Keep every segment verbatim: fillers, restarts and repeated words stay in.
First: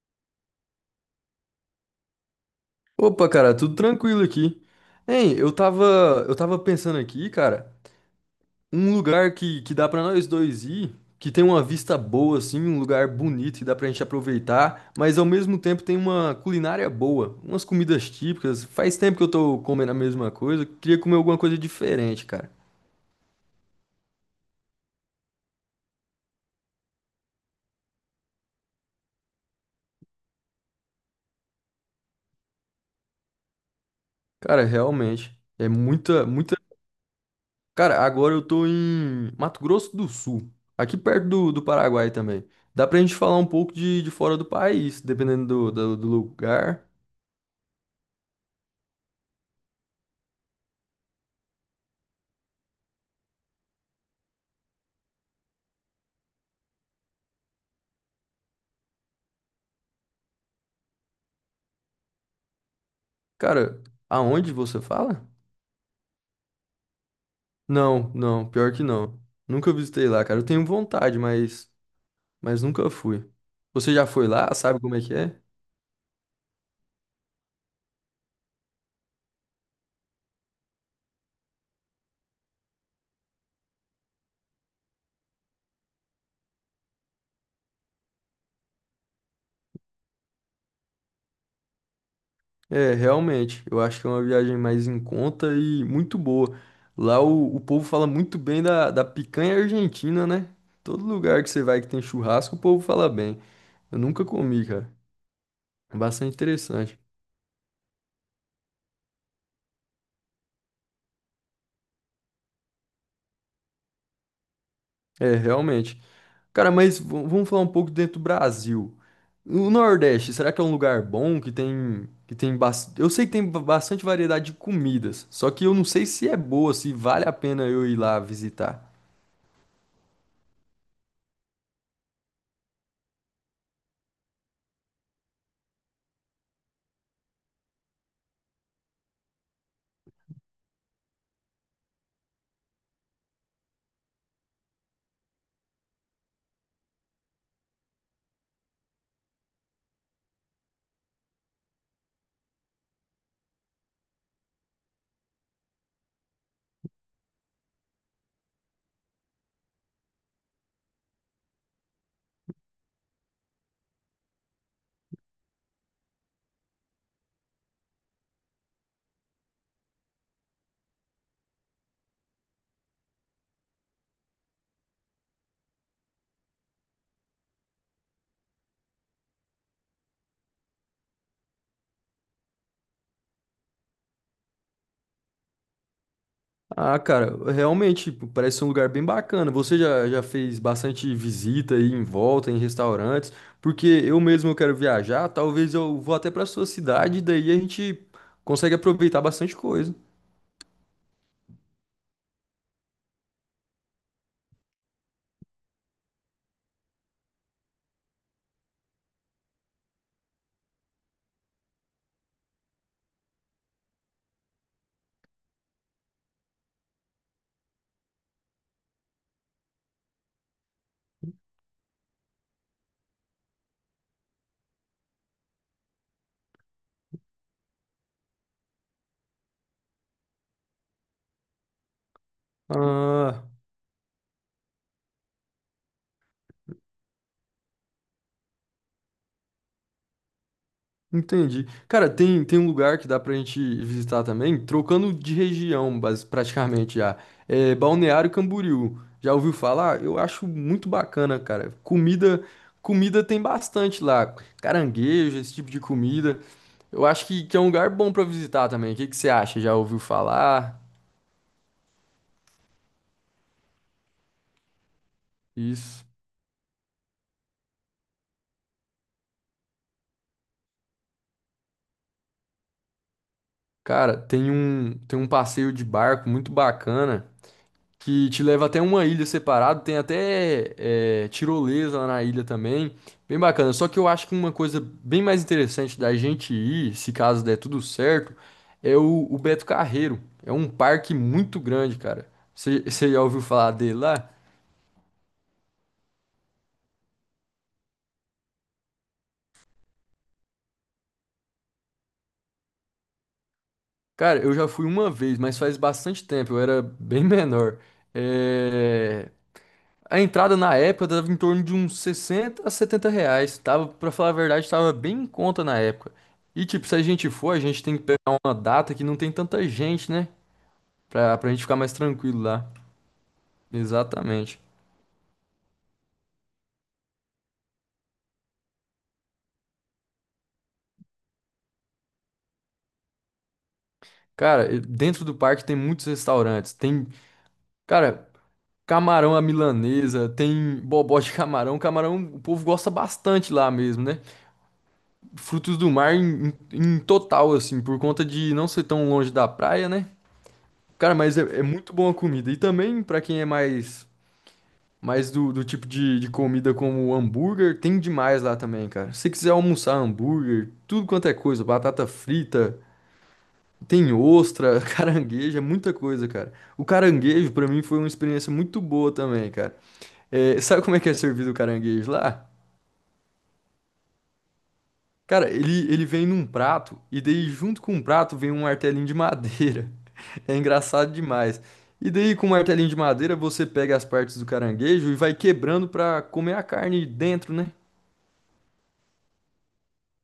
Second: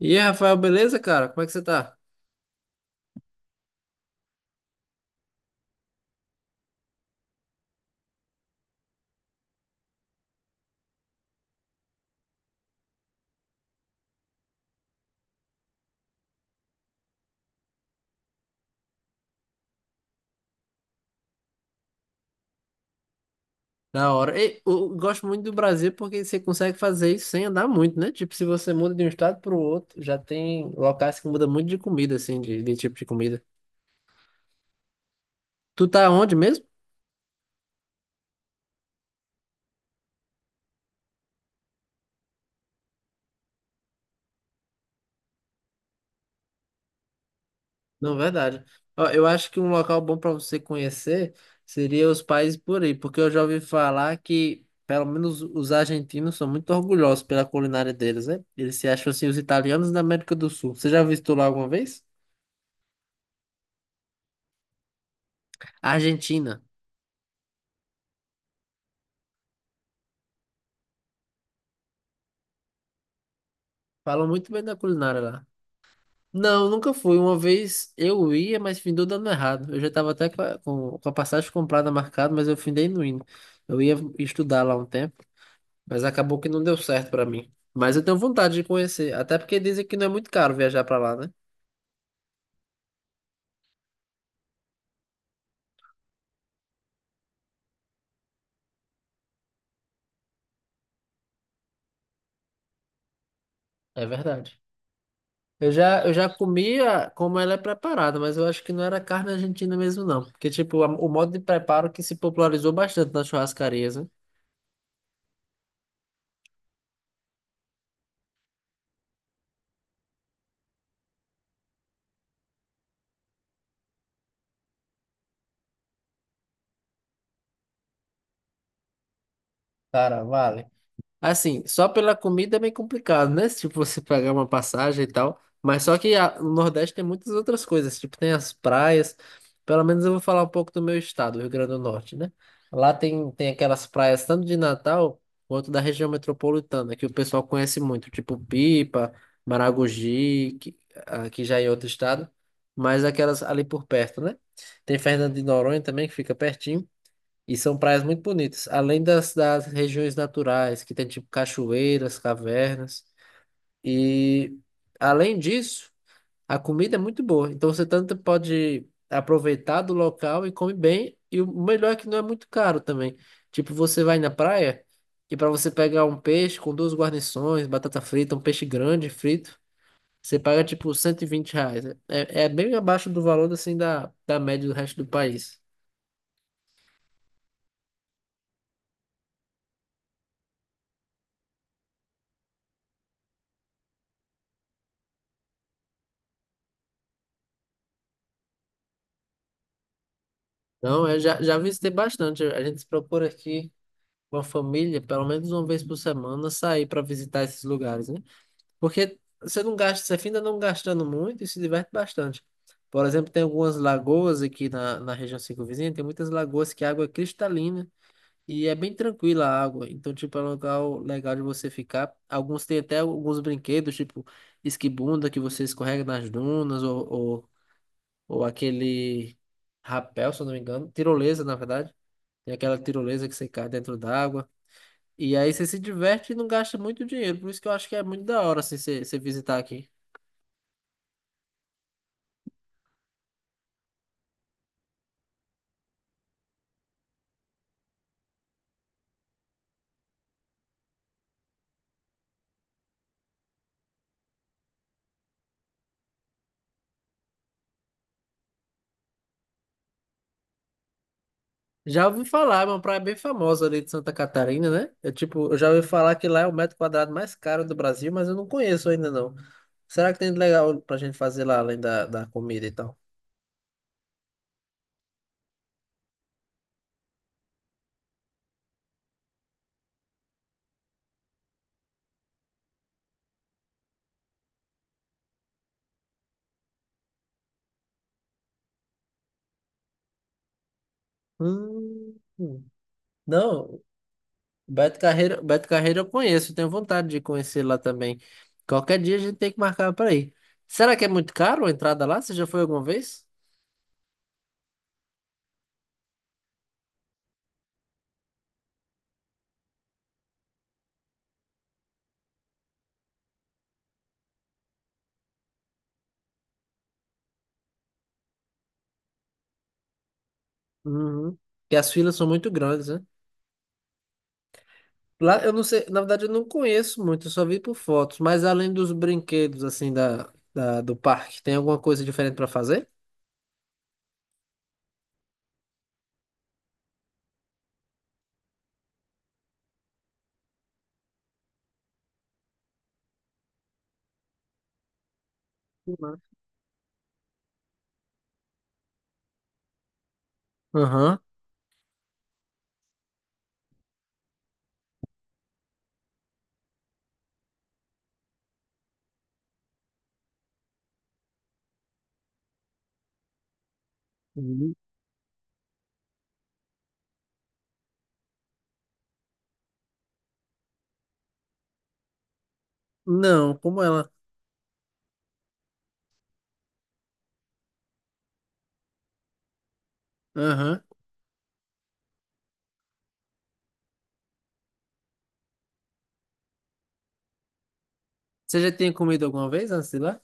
E aí, Rafael, beleza, cara? Como é que você tá? Opa, cara, tudo tranquilo aqui. Hein, eu tava, eu tava pensando aqui, cara, um lugar que, que dá pra nós dois ir, que tem uma vista boa, assim, um lugar bonito que dá pra gente aproveitar, mas ao mesmo tempo tem uma culinária boa, umas comidas típicas. Faz tempo que eu tô comendo a mesma coisa, queria comer alguma coisa diferente, cara. Da hora. E, eu gosto muito do Brasil porque você consegue fazer isso sem andar muito, né? Tipo, se você muda de um estado pro outro, já tem locais que muda muito de comida, assim, de, de tipo de comida. Cara, realmente, é Tu tá muita, onde muita. mesmo? Cara, agora eu tô em Mato Grosso do Sul, aqui perto do, do Paraguai também. Dá pra gente falar um pouco de, de fora do país, dependendo do, do, do lugar. Não, verdade. Ó, eu acho que um local bom para você conhecer seria os países por aí, porque eu já ouvi falar que, pelo menos, os argentinos são muito orgulhosos pela culinária deles, né? Eles se acham, assim, os italianos da América do Sul. Você já visitou lá alguma vez? Cara, aonde você fala? Argentina. Não, não, pior que não. Nunca visitei lá, cara. Eu tenho vontade, mas, mas nunca fui. Você já foi Falam muito lá? bem da Sabe como é que culinária é? lá. Não, nunca fui. Uma vez eu ia, mas findou dando errado. Eu já estava até com a, com- com a passagem comprada marcada, mas eu findei não indo. Eu ia estudar lá um tempo, mas acabou que não deu certo para mim. Mas eu tenho vontade de conhecer, até porque dizem que não é muito caro viajar para lá, né? É, realmente. Eu acho que é uma viagem mais em conta e muito boa. Lá o, o povo fala muito bem da, da picanha argentina, né? Todo lugar que você vai que tem churrasco, o povo fala bem. Eu É nunca verdade. comi, cara. Eu É já, eu já bastante interessante. comia como ela é preparada, mas eu acho que não era carne argentina mesmo, não. Porque, tipo, a- o modo de preparo que se popularizou bastante nas churrascarias, né? É, realmente. Cara, mas v- vamos falar um pouco dentro do Brasil. O Nordeste, será que é um lugar bom que tem que tem bas- Eu sei que tem ba- bastante variedade de comidas, só que eu não sei se é boa, se vale a pena eu ir lá visitar. Cara, vale. Assim, só pela comida é meio complicado, né? Se tipo, você pagar uma passagem e tal. Mas só que a- no Nordeste tem muitas outras coisas. Tipo, tem as praias. Pelo menos eu vou falar um pouco do meu estado, Rio Grande do Norte, né? Lá tem, tem aquelas praias tanto de Natal quanto da região metropolitana, que o pessoal conhece muito. Tipo, Pipa, Maragogi, que, ah, que já é outro estado. Mas aquelas ali por perto, né? Tem Fernando de Noronha também, que fica pertinho. E são praias muito bonitas, além das, das regiões naturais, que tem tipo cachoeiras, cavernas. E além disso, a comida é muito boa. Então você tanto pode aproveitar do local e come bem. E o melhor é que não é muito caro também. Tipo, você vai na praia e para você pegar um peixe com duas guarnições, batata frita, um peixe grande frito, você paga tipo cento e vinte reais. É, é bem abaixo do valor assim da, da média do resto do país. Ah, cara, realmente p- parece ser um lugar bem bacana. Você já, já fez bastante visita aí em volta, em restaurantes, porque eu mesmo eu quero viajar, talvez eu vou até para sua cidade, daí a gente consegue aproveitar bastante coisa. Não, eu já, já visitei bastante. A gente procura aqui com a família, pelo menos uma vez por semana, sair para visitar esses lugares, né? Porque você não gasta, você ainda não gastando muito e se diverte bastante. Por exemplo, tem algumas lagoas aqui na, na região circunvizinha, tem muitas lagoas que a água é cristalina e é bem tranquila a água. Então, tipo, é um lugar legal de você ficar. Alguns têm até alguns brinquedos, tipo esquibunda, que você escorrega nas dunas, ou, ou, ou aquele rapel, se eu não me engano, tirolesa, na verdade tem aquela tirolesa que Ah, você cai dentro d'água. E aí você se diverte e não gasta muito dinheiro. Por isso que eu acho que é muito da hora, assim, você você visitar aqui. entendi. Cara, tem, tem um lugar que dá pra gente visitar também, trocando de região, bas- praticamente já. É Balneário Camboriú. Já ouviu falar? Eu acho muito bacana, cara. Comida, comida tem bastante lá. Caranguejo, esse tipo de comida. Eu acho que, que é um lugar bom pra visitar também. O que que você acha? Já ouviu falar? Já ouvi falar, é uma praia bem famosa ali de Santa Catarina, né? Eu, tipo, eu já ouvi Isso. falar que lá é o metro quadrado mais caro do Brasil, mas eu não conheço ainda, não. Será que tem de legal pra gente fazer lá, além da, da comida e tal? Cara, tem um, tem um passeio de barco muito bacana que te leva até uma ilha separada. Tem até é, tirolesa lá na ilha também. Bem bacana. Só que eu acho que uma coisa bem mais interessante da gente ir, se caso der tudo certo, é o, o Beto Carreiro. É um parque muito grande, Hum. cara. Você você já ouviu falar Não, dele lá? Beto Carreiro, Beto Carreiro eu conheço, tenho vontade de conhecer lá também. Qualquer dia a gente tem que marcar pra ir. Será que é muito caro a entrada lá? Você já foi alguma vez? Cara, eu já fui uma vez, mas faz bastante tempo. Eu era bem menor. É... A entrada na época dava em torno de uns sessenta a setenta reais. Tava, pra falar a verdade, tava bem em conta na época. E tipo, se a gente for, a gente tem que pegar uma data que não tem tanta gente, né? Uhum. Pra, pra gente ficar Porque as mais filas são tranquilo muito lá. grandes, né? Exatamente. Lá, eu não sei, na verdade eu não conheço muito, eu só vi por fotos, mas além dos brinquedos, assim, da, da- do parque, tem alguma coisa diferente para fazer? Cara, e dentro do parque tem muitos restaurantes. Tem, cara, camarão à milanesa, tem bobó de camarão. Camarão, o povo gosta bastante lá mesmo, né? Frutos do mar em, em em total, assim, por conta de não ser tão longe da praia, né? Cara, Aham. mas é, é muito boa a comida. E também, pra quem é mais, mais do, do tipo de, de comida como hambúrguer, tem demais lá também, cara. Se você quiser almoçar hambúrguer, tudo quanto é coisa, batata frita, tem Uhum. ostra, caranguejo, é muita coisa, cara. O caranguejo, pra mim, foi uma experiência muito boa também, cara. É, sabe como é que é servido o caranguejo lá? Não, como ela? Cara, ele, ele vem num prato e daí junto com o prato vem um martelinho de madeira. É Aham. engraçado demais. E daí com o martelinho de madeira você pega as partes do caranguejo e vai quebrando pra comer a carne dentro, né? Você já tinha comido alguma vez antes de ir lá?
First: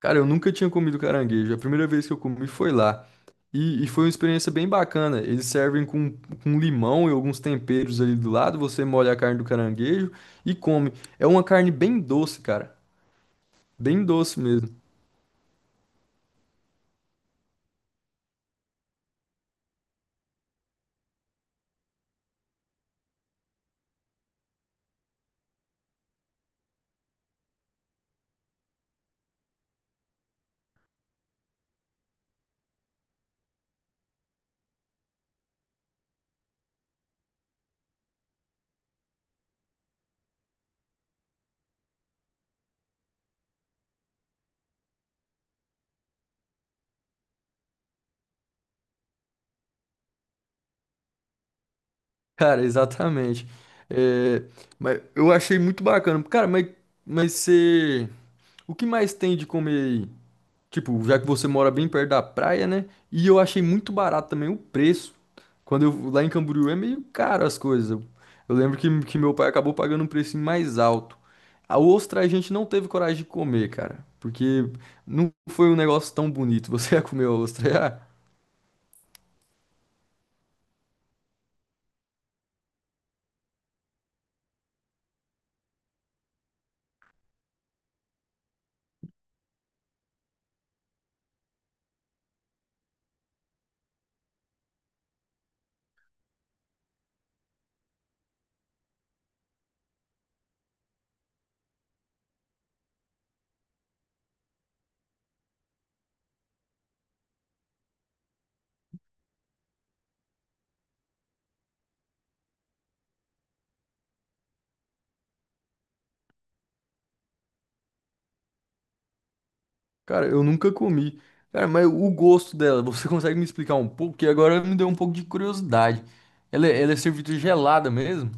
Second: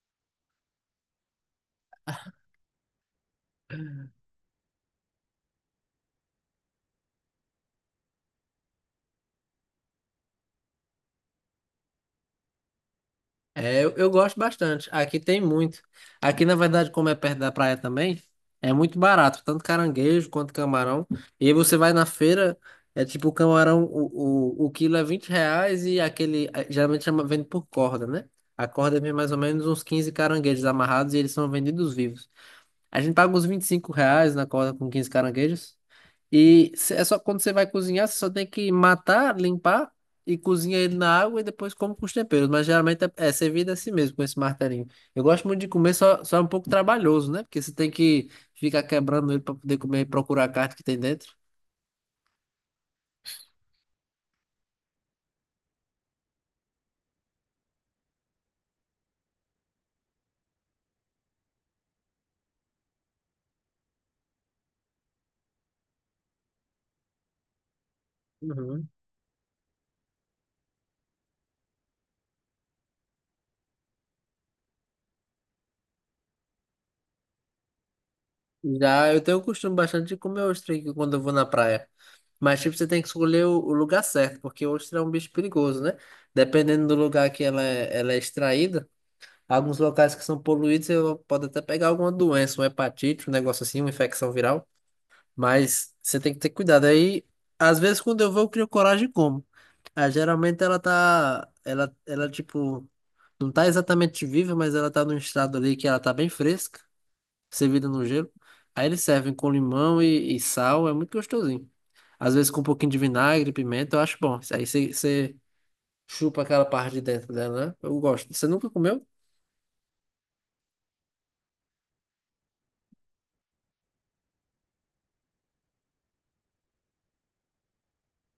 Cara, eu nunca tinha comido caranguejo. A primeira vez que eu comi foi lá. E, e foi uma experiência bem bacana. Eles servem com, com limão e alguns temperos ali do lado. Você molha a carne do caranguejo e come. É uma carne bem doce, cara. É, eu, Bem eu gosto doce mesmo. bastante. Aqui tem muito. Aqui, na verdade, como é perto da praia também, é muito barato, tanto caranguejo quanto camarão. E aí você vai na feira, é tipo o camarão, o, o, o quilo é vinte reais e aquele, eh, geralmente chama, vende por corda, né? A corda vem mais ou menos uns quinze caranguejos amarrados e eles são vendidos vivos. A gente paga uns vinte e cinco reais na corda com quinze caranguejos. E cê- é só quando você vai cozinhar, você só tem que matar, limpar e cozinha ele na água e depois come com os temperos. Mas geralmente é, é servido assim mesmo, com esse martelinho. Eu gosto muito de comer, só, só é um pouco trabalhoso, né? Porque você tem que ficar quebrando ele para poder comer e procurar a carne que tem dentro. Cara, exatamente. É, mas eu achei muito bacana. Cara, mas, mas você. O que mais tem de comer aí? Tipo, já que você mora bem perto da praia, né? E eu achei muito barato também o preço. Quando eu lá em Camboriú é meio caro as coisas. Eu, eu lembro que, Uhum. que meu pai acabou pagando um preço mais alto. A ostra a gente não teve coragem de comer, cara. Porque não foi um negócio tão bonito. Você ia comer a ostra, já? Já eu tenho o costume bastante de comer ostra aqui quando eu vou na praia. Mas, tipo, você tem que escolher o, o lugar certo, porque ostra é um bicho perigoso, né? Dependendo do lugar que ela é, ela é extraída. Alguns locais que são poluídos, eu pode até pegar alguma doença, uma hepatite, um negócio assim, uma infecção viral. Mas você tem que ter cuidado. Aí, às vezes, quando eu vou, eu crio coragem e como. Ah, geralmente ela tá. Ela, ela, tipo, não tá exatamente viva, mas ela tá num estado ali que ela tá bem fresca, servida no gelo. Aí eles servem com limão e, e sal, é muito gostosinho. Às vezes com um pouquinho de vinagre, pimenta, eu acho bom. Aí você você chupa aquela parte de dentro dela, né? Eu gosto. Você nunca comeu? Cara, eu nunca comi. Cara, mas o gosto dela, você consegue me explicar um pouco? Que agora me deu um pouco de curiosidade. Ela, é- ela é servida gelada mesmo?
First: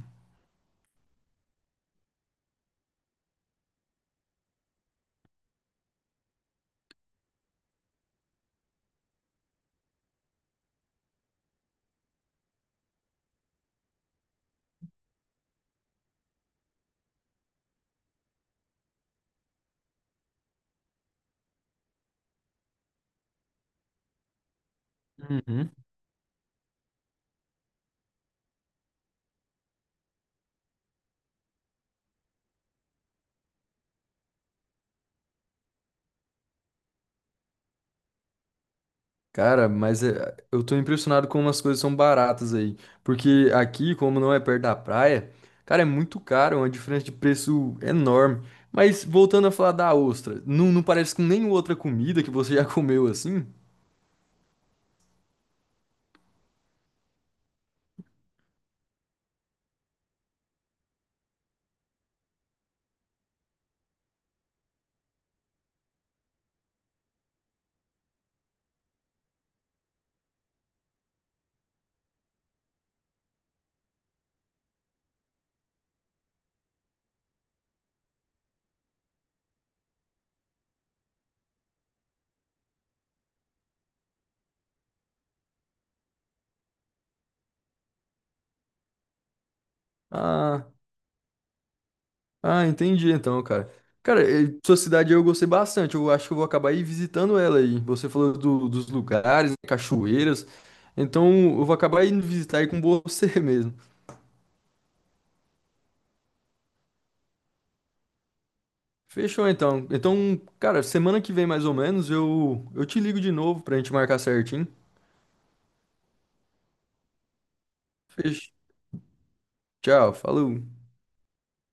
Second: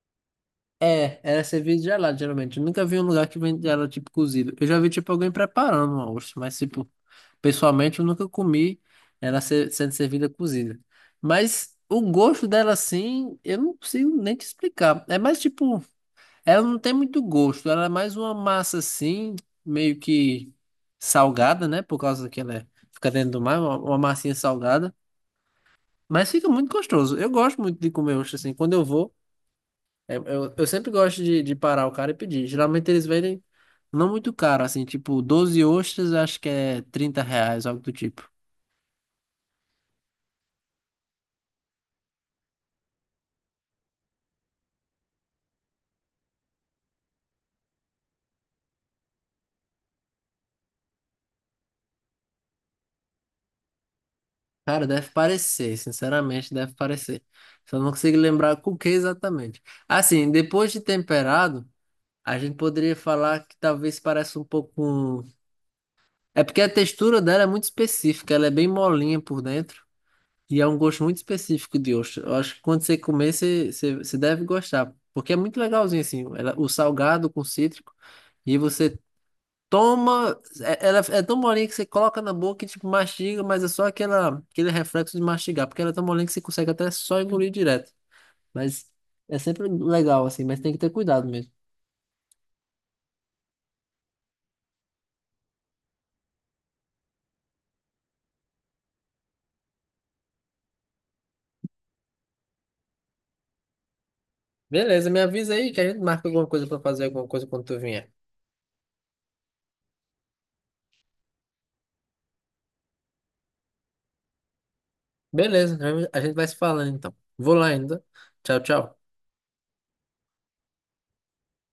É, era servido gelado, geralmente. Eu nunca vi um lugar que vende ela tipo cozido. Eu já vi tipo alguém preparando uma ostra, mas tipo, pessoalmente eu nunca comi ela ser- sendo servida cozida. Mas o gosto dela assim, eu não consigo nem te explicar. É mais tipo, ela não tem muito gosto, ela é mais uma massa assim, meio que salgada, né? Por causa que ela é- fica dentro do mar, uma, uma massinha salgada. Uhum. Mas fica muito gostoso. Eu gosto muito de comer ostra assim. Quando eu vou. É, eu, eu sempre gosto de, de parar o cara e pedir. Geralmente eles vendem não muito caro, assim, tipo, doze ostras, acho que é trinta reais, algo do tipo. Cara, mas é- eu tô impressionado como as coisas são baratas aí. Porque aqui, como não é perto da praia, cara, é muito caro, é uma diferença de preço enorme. Mas voltando a falar da ostra, não, não parece com nenhuma outra comida que você já comeu assim? Cara, deve parecer, sinceramente, deve parecer. Só não consigo lembrar com o que exatamente. Assim, depois de temperado, a gente poderia falar que talvez pareça um pouco um... É porque a textura dela é muito específica, ela é bem molinha por dentro. E é um gosto muito específico de ostra. Eu acho que quando você comer, você, você, você deve gostar. Porque é muito legalzinho, assim. Ela- o salgado com cítrico. E você toma. é- Ela é tão molinha que você coloca na boca e tipo, mastiga, mas é só aquela, aquele reflexo de mastigar. Porque ela é tão molinha que você consegue até só engolir direto. Mas é sempre legal, assim. Mas Ah. tem que ter cuidado mesmo. Ah, entendi então, cara. Cara, eh, sua cidade eu gostei bastante. Eu acho que eu vou acabar aí visitando ela aí. Você falou do- dos lugares, né, cachoeiras. Então eu vou acabar indo visitar aí com você mesmo. Beleza, me avisa aí que a gente marca alguma coisa pra fazer, alguma coisa quando tu vier. Fechou então. Então, cara, semana que vem mais ou menos eu, eu te ligo de novo pra gente marcar certinho. Beleza, a gente vai se falando então. Vou lá ainda. Fechou. Tchau, tchau. Tchau, falou.